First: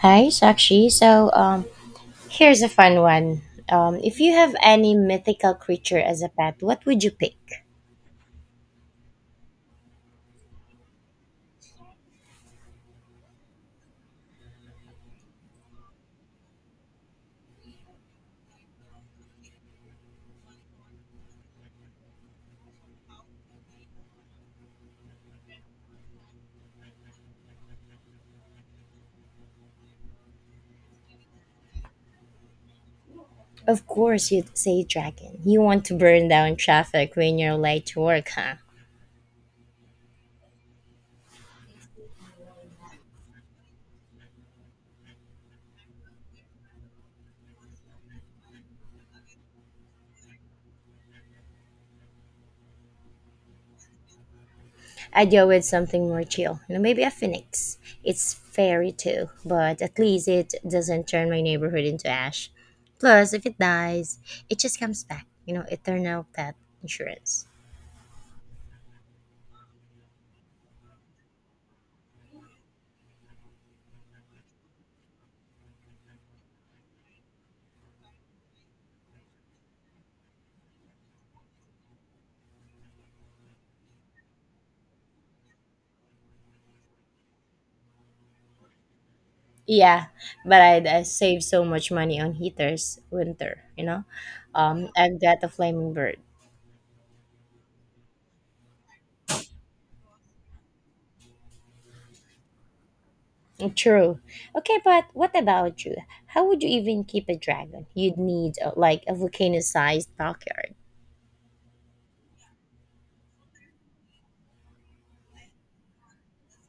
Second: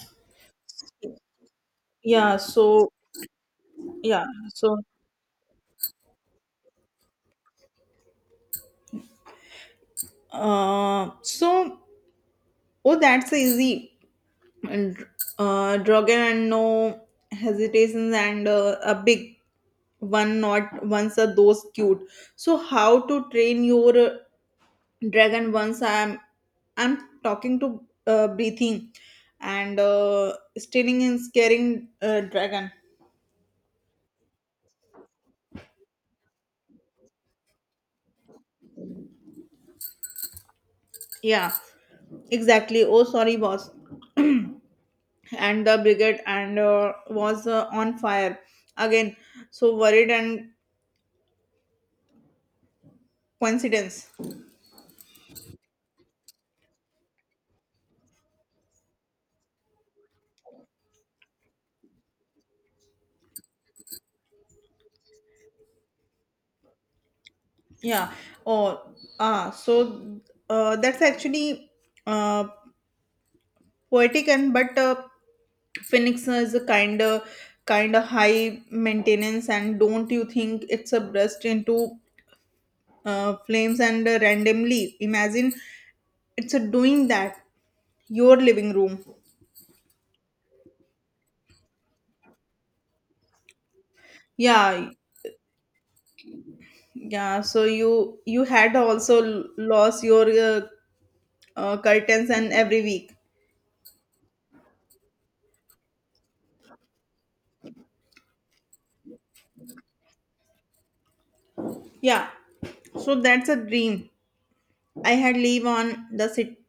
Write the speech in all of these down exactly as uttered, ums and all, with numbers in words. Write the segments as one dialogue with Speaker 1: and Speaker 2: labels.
Speaker 1: Hi, Sakshi. So, um,
Speaker 2: Yeah,
Speaker 1: here's a
Speaker 2: so
Speaker 1: fun one. Um, if
Speaker 2: yeah,
Speaker 1: you have
Speaker 2: so
Speaker 1: any mythical creature as a pet, what would you pick?
Speaker 2: uh, so oh, that's easy. And uh, Dragon and no hesitations and uh, a big one. Not once are those cute. So how to train your uh, dragon? Once I'm I'm talking to uh, breathing and uh, stealing and scaring uh, dragon.
Speaker 1: Of course, you'd say dragon. You want to burn down traffic when you're late to work, huh?
Speaker 2: Yeah, exactly. Oh, sorry, boss. And the brigade and uh, was uh, on fire again, so worried and coincidence.
Speaker 1: I'd go with something more chill. You know, maybe a phoenix. It's fairy too, but at least it doesn't turn my neighborhood into ash. Plus, if it dies, it just comes back. You know, eternal pet insurance.
Speaker 2: Yeah. Oh, ah, so uh, that's actually uh, poetic, and but uh, phoenix is a kind of kind of high maintenance, and don't you think it's a burst into uh, flames and uh, randomly, imagine it's a doing that your living room.
Speaker 1: Yeah, but I'd uh, save so much money on heaters winter, you know?
Speaker 2: Yeah.
Speaker 1: Um, I've got a flaming bird.
Speaker 2: Yeah, so you you had also l- lost your uh, uh, curtains and every week.
Speaker 1: True. Okay, but what about you? How would you even keep a dragon? You'd need uh, like a volcano-sized backyard.
Speaker 2: Yeah, so that's a dream. I had live on the sit-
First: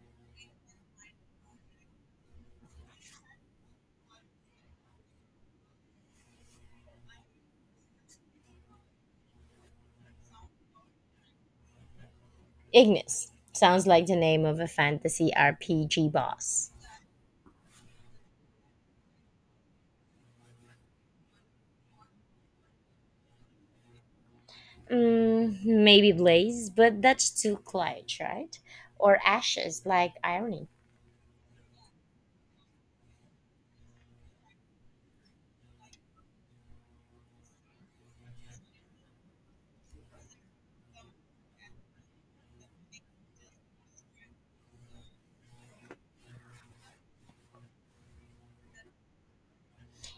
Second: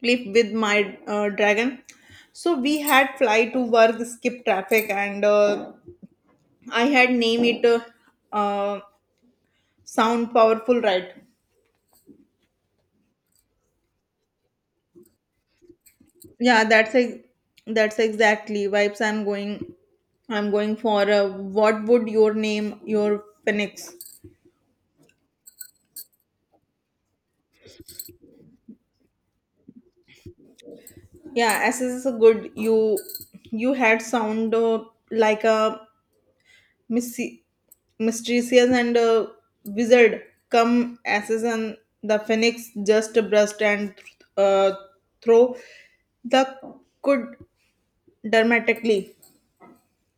Speaker 2: cliff with my uh, dragon. So we had fly to work, skip traffic, and uh, I had name it uh, uh, sound powerful, right?
Speaker 1: Ignis. Sounds like the name of a fantasy R P G
Speaker 2: Yeah,
Speaker 1: boss.
Speaker 2: that's a that's exactly vibes. I'm going. I'm going for uh, what would your name your phoenix?
Speaker 1: Mm, maybe Blaze, but that's too clutch, right? Or Ashes, like Irony.
Speaker 2: Yeah, as is a good, you you had sound uh, like a mysti- mysterious and uh, wizard come as is, and the phoenix just burst and uh, throw the could dramatically.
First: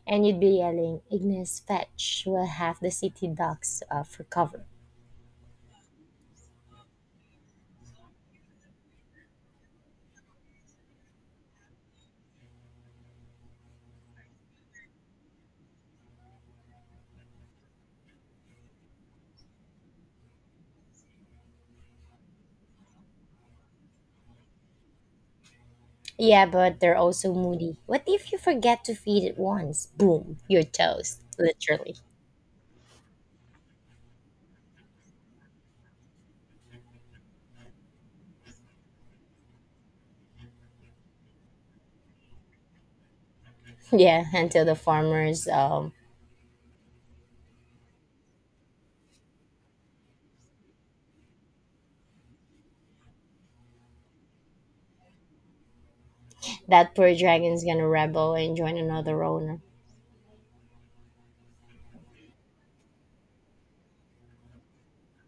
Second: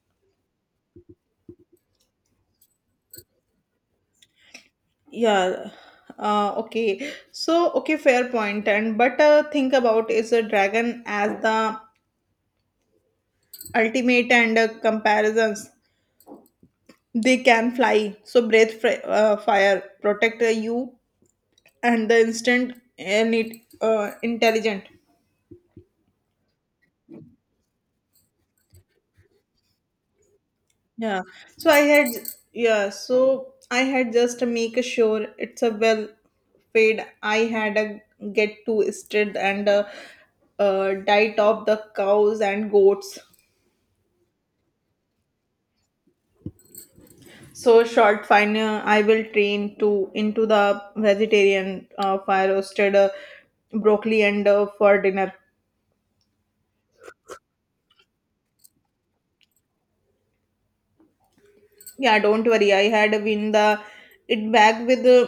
Speaker 1: And you'd be yelling, Ignis, fetch, while half the city ducks uh, for cover.
Speaker 2: Yeah. Uh, okay. So okay, fair point. And but uh, think about is a dragon as the ultimate and uh, comparisons. They can fly, so breathe fr- uh, fire, protect uh, you and the instant, and it uh, intelligent.
Speaker 1: Yeah, but they're also moody. What if you forget to feed it once? Boom, you're
Speaker 2: Yeah,
Speaker 1: toast,
Speaker 2: so i
Speaker 1: literally.
Speaker 2: had yeah so i had just to make sure it's a well fade, I had a get to stirred and uh, uh, diet of the cows and goats.
Speaker 1: Yeah, until the farmers, um,
Speaker 2: So short fine, uh, I will train to into the vegetarian uh, fire roasted uh, broccoli and uh, for dinner.
Speaker 1: that poor dragon's gonna rebel and join another owner.
Speaker 2: Yeah, don't worry, I had been the it back with uh,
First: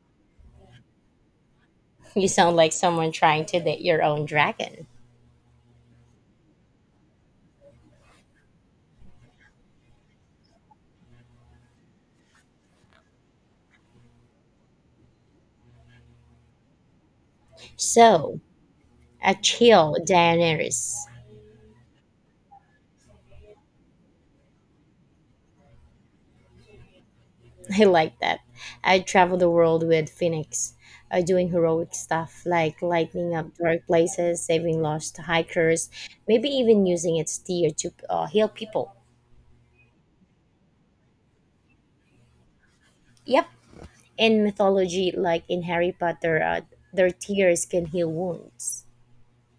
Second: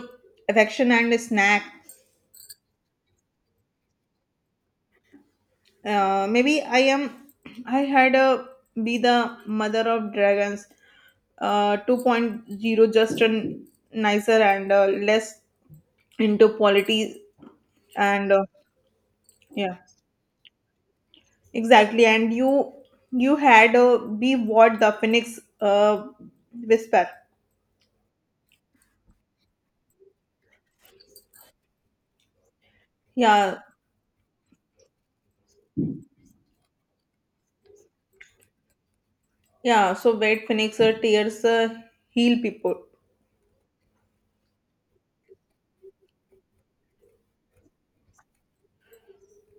Speaker 2: affection and snack.
Speaker 1: You sound like someone trying to date your own dragon.
Speaker 2: Uh, maybe I am. I had a be the mother of dragons, uh, two point zero, just a nicer and uh, less into politics and
Speaker 1: So,
Speaker 2: uh,
Speaker 1: a
Speaker 2: yeah,
Speaker 1: chill Daenerys.
Speaker 2: exactly. And you you had uh, be what the phoenix uh, whisper.
Speaker 1: I like that. I travel the world with Phoenix, uh, doing heroic stuff like lighting up
Speaker 2: Yeah,
Speaker 1: dark places, saving lost hikers, maybe even using its tear to uh, heal people.
Speaker 2: yeah. So wait, phoenix uh, tears uh, heal people.
Speaker 1: Yep, in mythology, like in Harry Potter, uh, their tears can heal wounds.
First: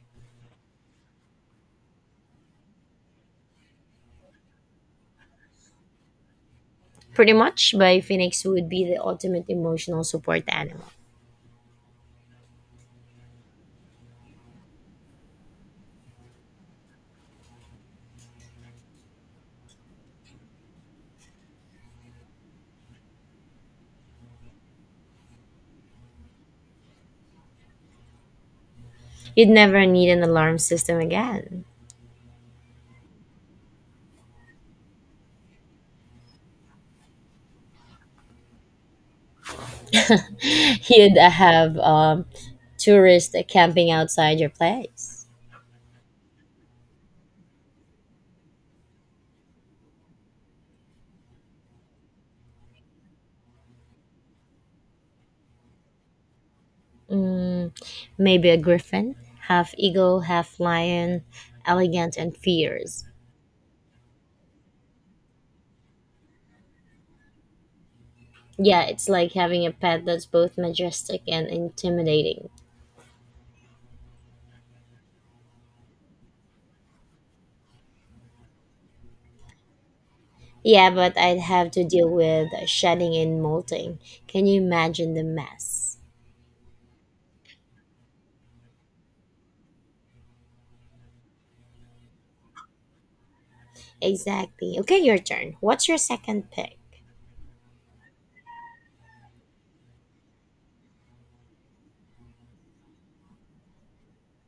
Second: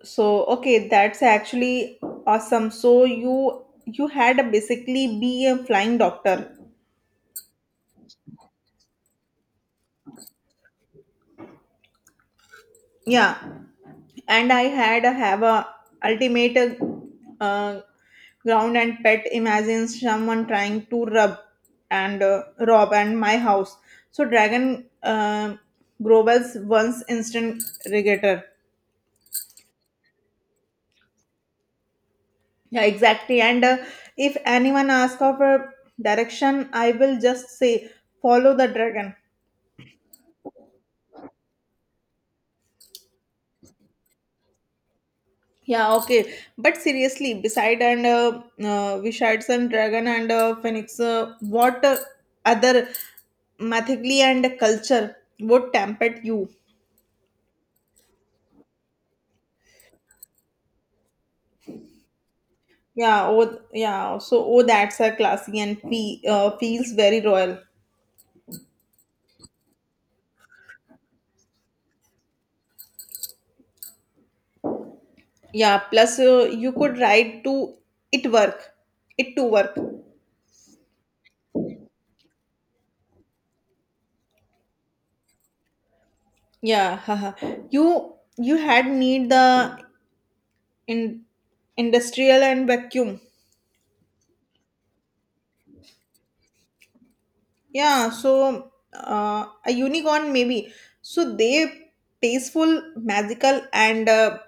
Speaker 2: So okay, that's actually awesome. So you you had a basically be a flying doctor.
Speaker 1: Pretty much, by Phoenix would be the ultimate emotional support animal.
Speaker 2: Yeah, and I had a have a ultimate uh, ground and pet, imagine someone trying to rub and uh, rob and my house, so dragon uh, grobel's once instant regator.
Speaker 1: You'd never need an alarm system again.
Speaker 2: Yeah, exactly, and uh, if anyone asks for a direction, I will just say follow the dragon.
Speaker 1: You'd have um, tourists camping outside your place.
Speaker 2: Yeah, okay. But seriously, beside and uh, uh, Vishards and Dragon and uh, Phoenix, uh, what uh, other mythically and culture would tempt you?
Speaker 1: Mm, maybe a griffin, half eagle, half lion, elegant and fierce.
Speaker 2: Yeah, oh, yeah. So, oh, that's a classy and fe- uh, feels very royal.
Speaker 1: Yeah, it's like having a pet that's both majestic and intimidating.
Speaker 2: Yeah, plus uh, you could ride to it work, it to work.
Speaker 1: Yeah, but I'd have to deal with shedding and molting. Can you imagine the mess?
Speaker 2: Yeah, haha. You you had need the in industrial and vacuum.
Speaker 1: Exactly. Okay, your turn. What's your second pick?
Speaker 2: Yeah, so uh, a unicorn maybe. So they tasteful, magical, and uh,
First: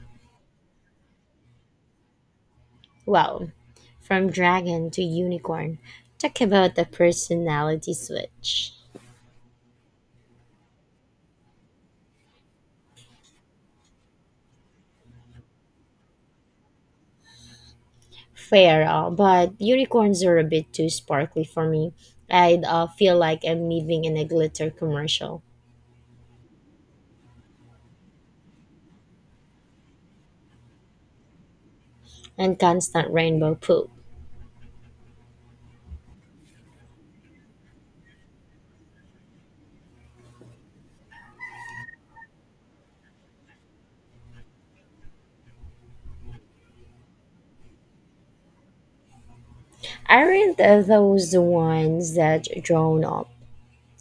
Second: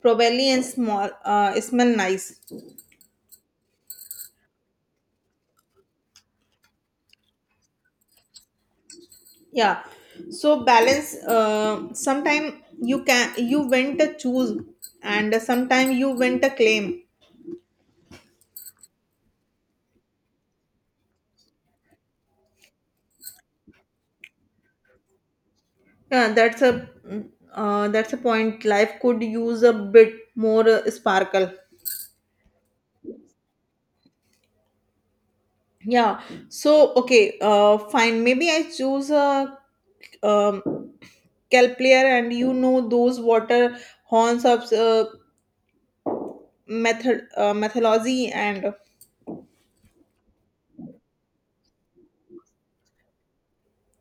Speaker 2: probably and small. Uh, smell nice.
Speaker 1: Wow. From dragon to unicorn. Talk about the personality switch.
Speaker 2: Yeah. So balance. Uh, sometime you can you went to choose, and sometime you went to claim.
Speaker 1: Fair, uh, but unicorns are a bit too sparkly for me. I'd uh, feel like I'm living in a glitter commercial
Speaker 2: Yeah, that's a mm, uh, that's a point. Life could use a bit more uh, sparkle.
Speaker 1: and constant rainbow poop.
Speaker 2: Yeah. So okay, uh fine. Maybe I choose a um calculator, and you know those water horns of uh, method uh, methodology and
Speaker 1: Aren't uh, those the ones that drown up?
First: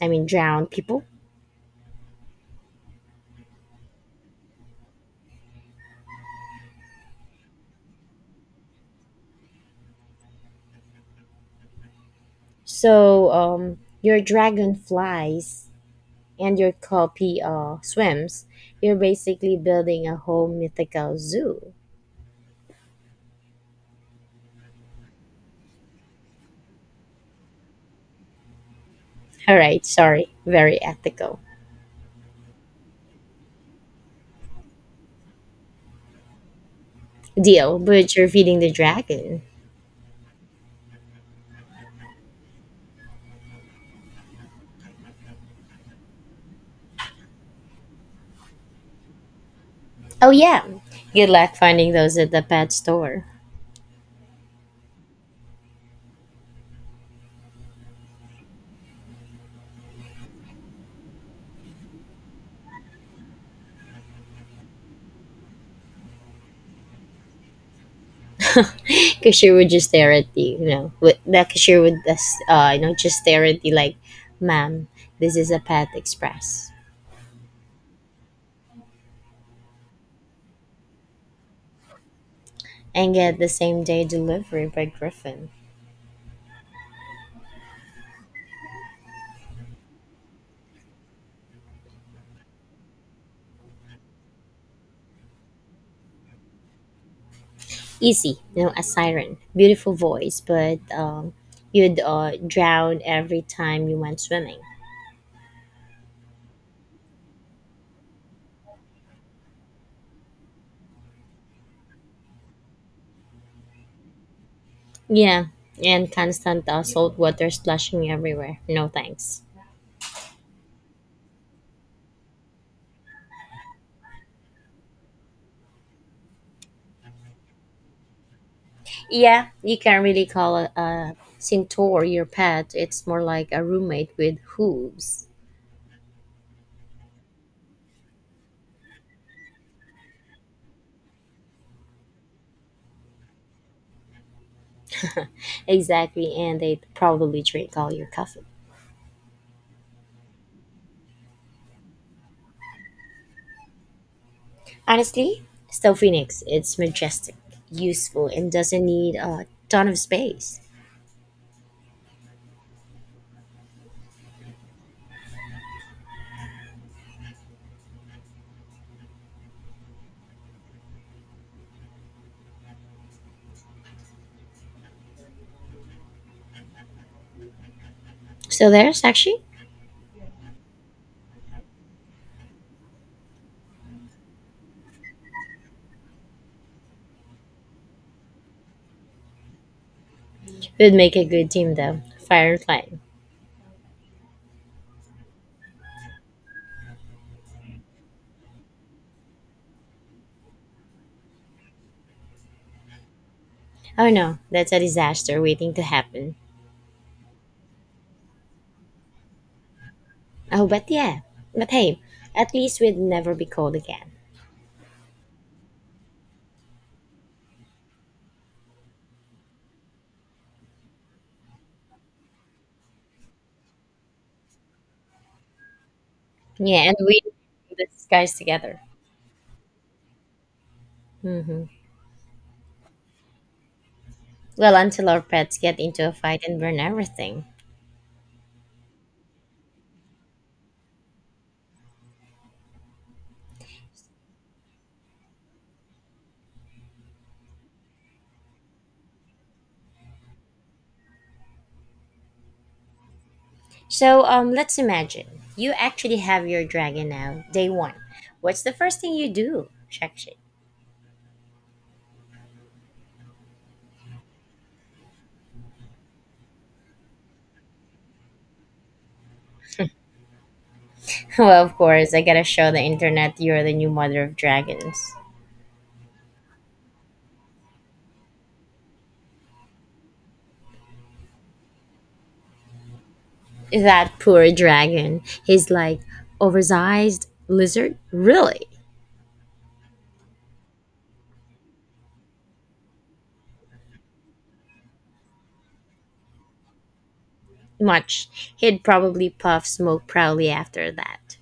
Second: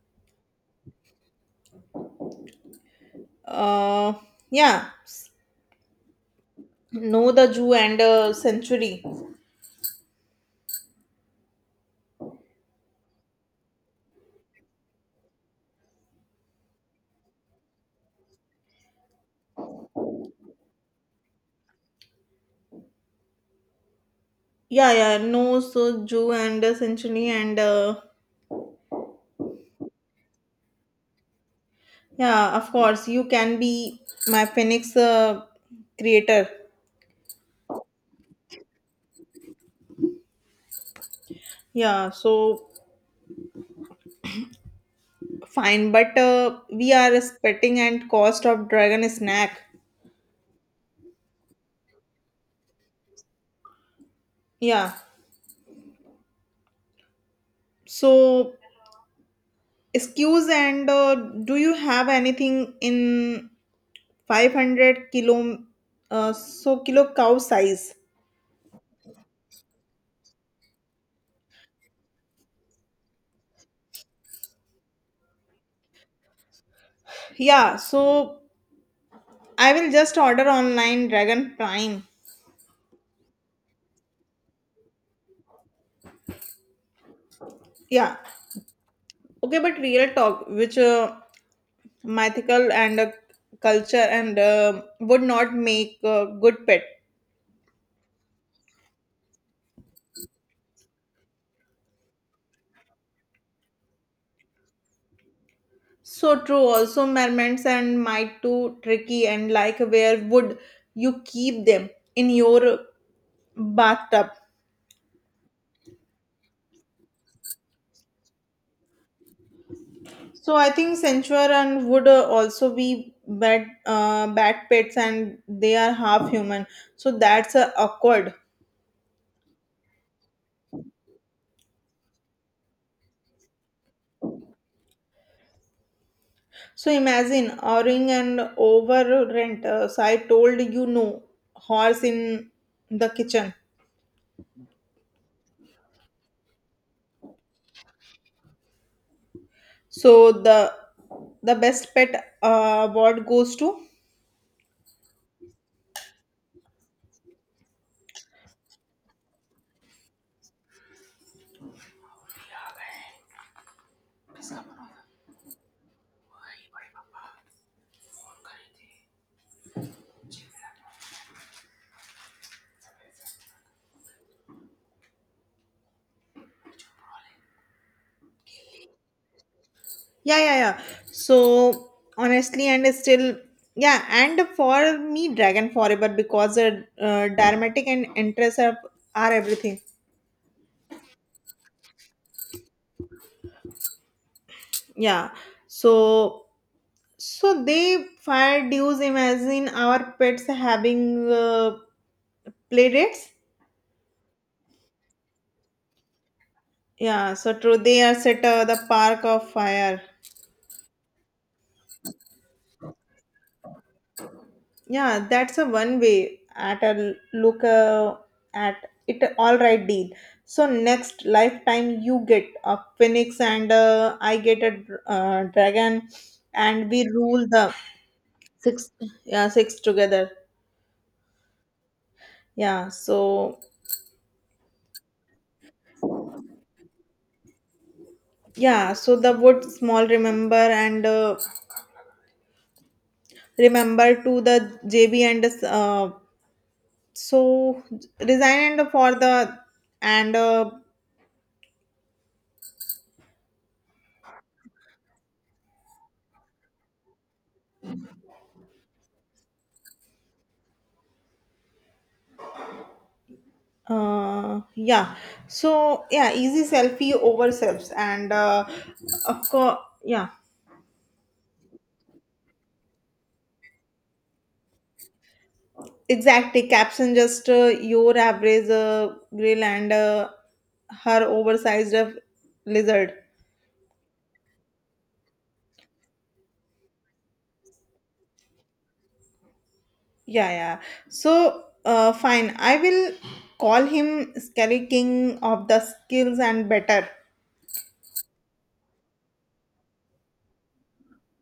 Speaker 1: I mean, drown people?
Speaker 2: uh yeah, know the Jew and uh, century.
Speaker 1: So um, your dragon flies and your copy uh, swims. You're basically building a whole mythical zoo.
Speaker 2: Yeah, yeah, no, so Jew and uh, century, and uh,
Speaker 1: All right, sorry, very ethical
Speaker 2: yeah, of course you can be my Phoenix uh, creator.
Speaker 1: deal, but you're feeding the dragon.
Speaker 2: Yeah, so fine, but uh, we are respecting and cost of dragon snack.
Speaker 1: Oh yeah, good luck finding those at the pet store.
Speaker 2: Yeah. So excuse and uh, do you have anything in five hundred kilo, uh, so kilo cow size?
Speaker 1: Cashier would just stare at you, you know. with- The cashier would just, uh, you know, just stare at you like, "Ma'am, this is a Pet Express,"
Speaker 2: Yeah. So I will just order online dragon prime.
Speaker 1: and get the same day delivery by Griffin.
Speaker 2: Yeah. Okay, but real talk, which uh, mythical and uh, culture and uh, would not make uh, good pet.
Speaker 1: Easy, you know, a siren. Beautiful voice, but um, you'd uh, drown every time you went swimming.
Speaker 2: So true. Also, mermaids and might too tricky. And like, where would you keep them in your bathtub?
Speaker 1: Yeah, and constant uh, salt water splashing everywhere. No thanks.
Speaker 2: So I think censure and would uh, also be bad, uh, bad pets, and they are half human. So that's uh, awkward.
Speaker 1: Yeah, you can not really call a, a centaur your pet. It's more like a roommate with hooves.
Speaker 2: So imagine owning and over rent. Uh, so I told you no horse in the kitchen.
Speaker 1: Exactly, and they probably drink all your coffee.
Speaker 2: So the the best pet uh, award goes to.
Speaker 1: Honestly, still Phoenix. It's majestic, useful, and doesn't need a ton of space. So there's actually
Speaker 2: Yeah, yeah, yeah. So honestly, and it's still, yeah, and for me, Dragon Forever, because uh, uh, dramatic and interest are, are everything.
Speaker 1: would make a good team though. Firefly.
Speaker 2: Yeah. So so they fired use, imagine our pets having uh, play dates.
Speaker 1: Oh no, that's a disaster waiting to happen.
Speaker 2: Yeah. So true. They are set uh, the park of fire.
Speaker 1: Oh, but yeah. But hey, at least we'd never be cold again.
Speaker 2: Yeah, that's a one way at a l- look uh, at it. All right, deal. So next lifetime you get a phoenix and uh, I get a dr- uh, dragon,
Speaker 1: Yeah,
Speaker 2: and
Speaker 1: and
Speaker 2: we
Speaker 1: we
Speaker 2: rule the.
Speaker 1: the skies together.
Speaker 2: Yeah, six together. Yeah, so
Speaker 1: Well, until our pets get into a fight and burn everything.
Speaker 2: yeah, so the word small, remember and uh, remember to the jb and uh, so resign and for the and uh,
Speaker 1: So, um, let's imagine you actually have your dragon now, day one. What's the first thing you do? Check
Speaker 2: uh yeah, so yeah, easy selfie over selfs and uh of course, yeah.
Speaker 1: Well, of course, I gotta show the internet you're the new mother of dragons.
Speaker 2: Exactly, caption just uh, your average uh, grill and uh, her oversized uh, lizard.
Speaker 1: That poor dragon. He's like oversized lizard. Really?
Speaker 2: Yeah, yeah, so uh fine, I will call him Skelly, king of the skills, and better.
Speaker 1: Much. He'd probably puff smoke proudly after that.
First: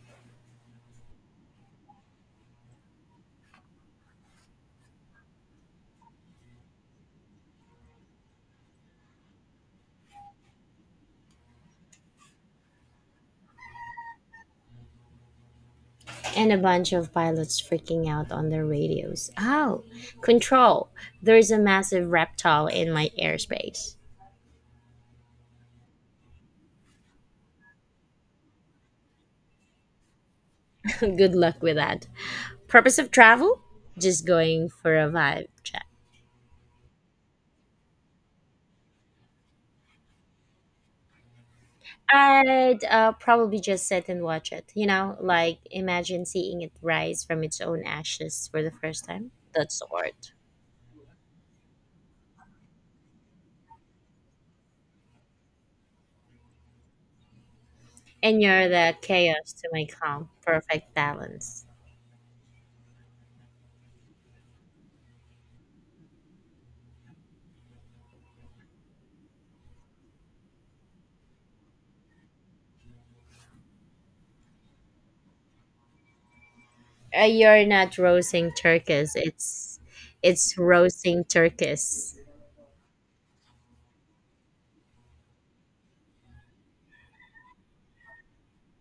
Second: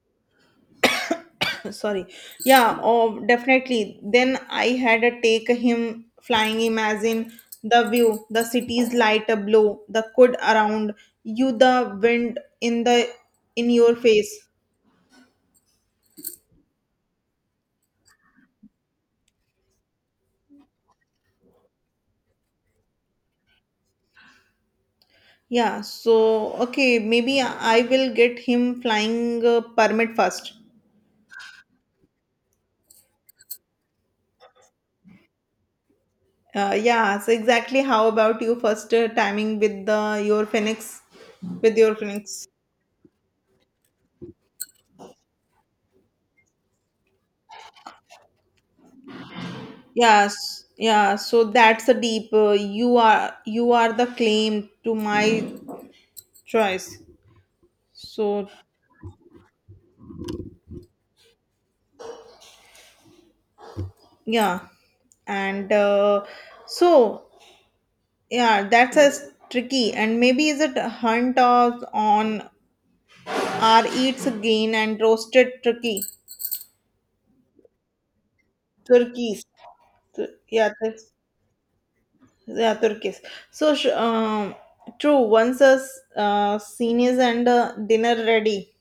Speaker 2: Sorry. Yeah. Oh, definitely. Then I had a take him flying, imagine the view, the city's light a blow the could around you, the wind in the in your face.
Speaker 1: And a bunch of pilots freaking out on their radios. Oh, control. There's a massive reptile in my airspace.
Speaker 2: Yeah, so okay, maybe I will get him flying uh, permit first.
Speaker 1: Good luck with that. Purpose of travel? Just going for a vibe check.
Speaker 2: Uh, yeah, so exactly, how about you first uh, timing with the your phoenix with your phoenix
Speaker 1: I'd uh, probably just sit and watch it. You know, like imagine seeing it rise from its own ashes for the first time. That's the art.
Speaker 2: Yes, yeah. So that's a deep. Uh, you are you are the claim to my choice.
Speaker 1: And
Speaker 2: So
Speaker 1: you're the chaos to my calm, perfect balance.
Speaker 2: yeah, and uh, so yeah, that's a tricky. And maybe is it a hunt or on our eats again and roasted turkey
Speaker 1: Uh, you're not roasting turkeys.
Speaker 2: turkeys.
Speaker 1: It's
Speaker 2: Tur-
Speaker 1: it's
Speaker 2: Yeah, that's
Speaker 1: roasting turkeys.
Speaker 2: yeah turkeys. So sh- um, true. Once a s- uh, seniors and uh, dinner ready.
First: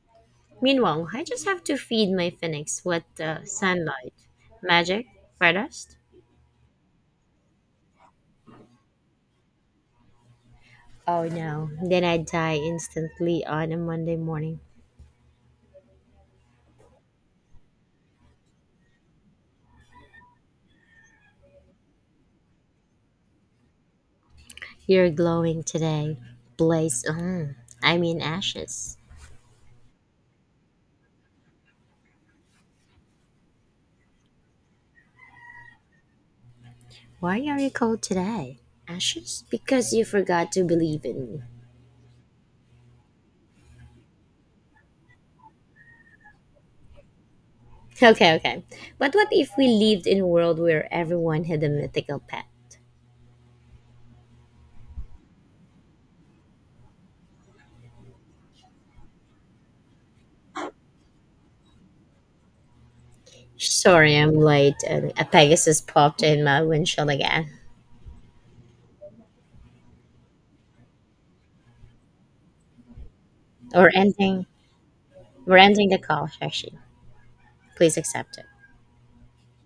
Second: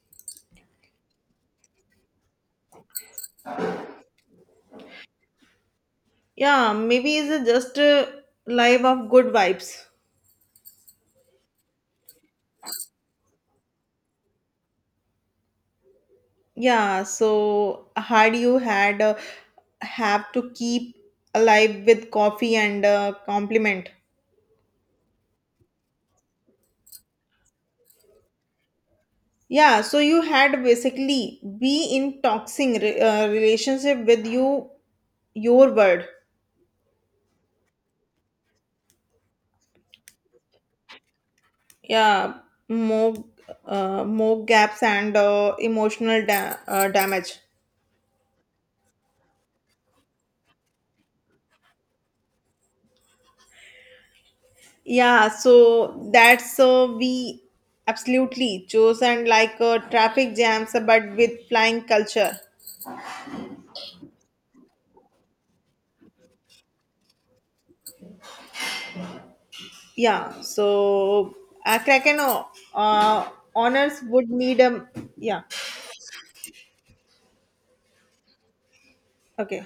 Speaker 1: Meanwhile, I just have to feed my phoenix with uh, sunlight, magic, stardust.
Speaker 2: Yeah, maybe it's just a life of good vibes.
Speaker 1: Oh no! Then I'd die instantly on a Monday morning.
Speaker 2: Yeah, so had you had uh, have to keep alive with coffee and uh, compliment.
Speaker 1: You're glowing today. Blaze on. I mean ashes.
Speaker 2: Yeah, so you had basically be in toxic re- uh, relationship with you, your word.
Speaker 1: Why are you cold today? Ashes? Because you forgot to believe in me.
Speaker 2: Yeah, more uh, more gaps and uh, emotional da- uh, damage.
Speaker 1: Okay, okay. But what if we lived in a world where everyone had a mythical pet?
Speaker 2: Yeah, so that's so we absolutely chosen, like uh, traffic jams, but with flying culture.
Speaker 1: Sorry, I'm late. And A Pegasus popped in my windshield again.
Speaker 2: Yeah, so uh, Kraken uh, uh,
Speaker 1: Or
Speaker 2: honors would
Speaker 1: ending.
Speaker 2: need a. Yeah.
Speaker 1: We're ending the call, Sakshi. Please accept it.
Speaker 2: Okay.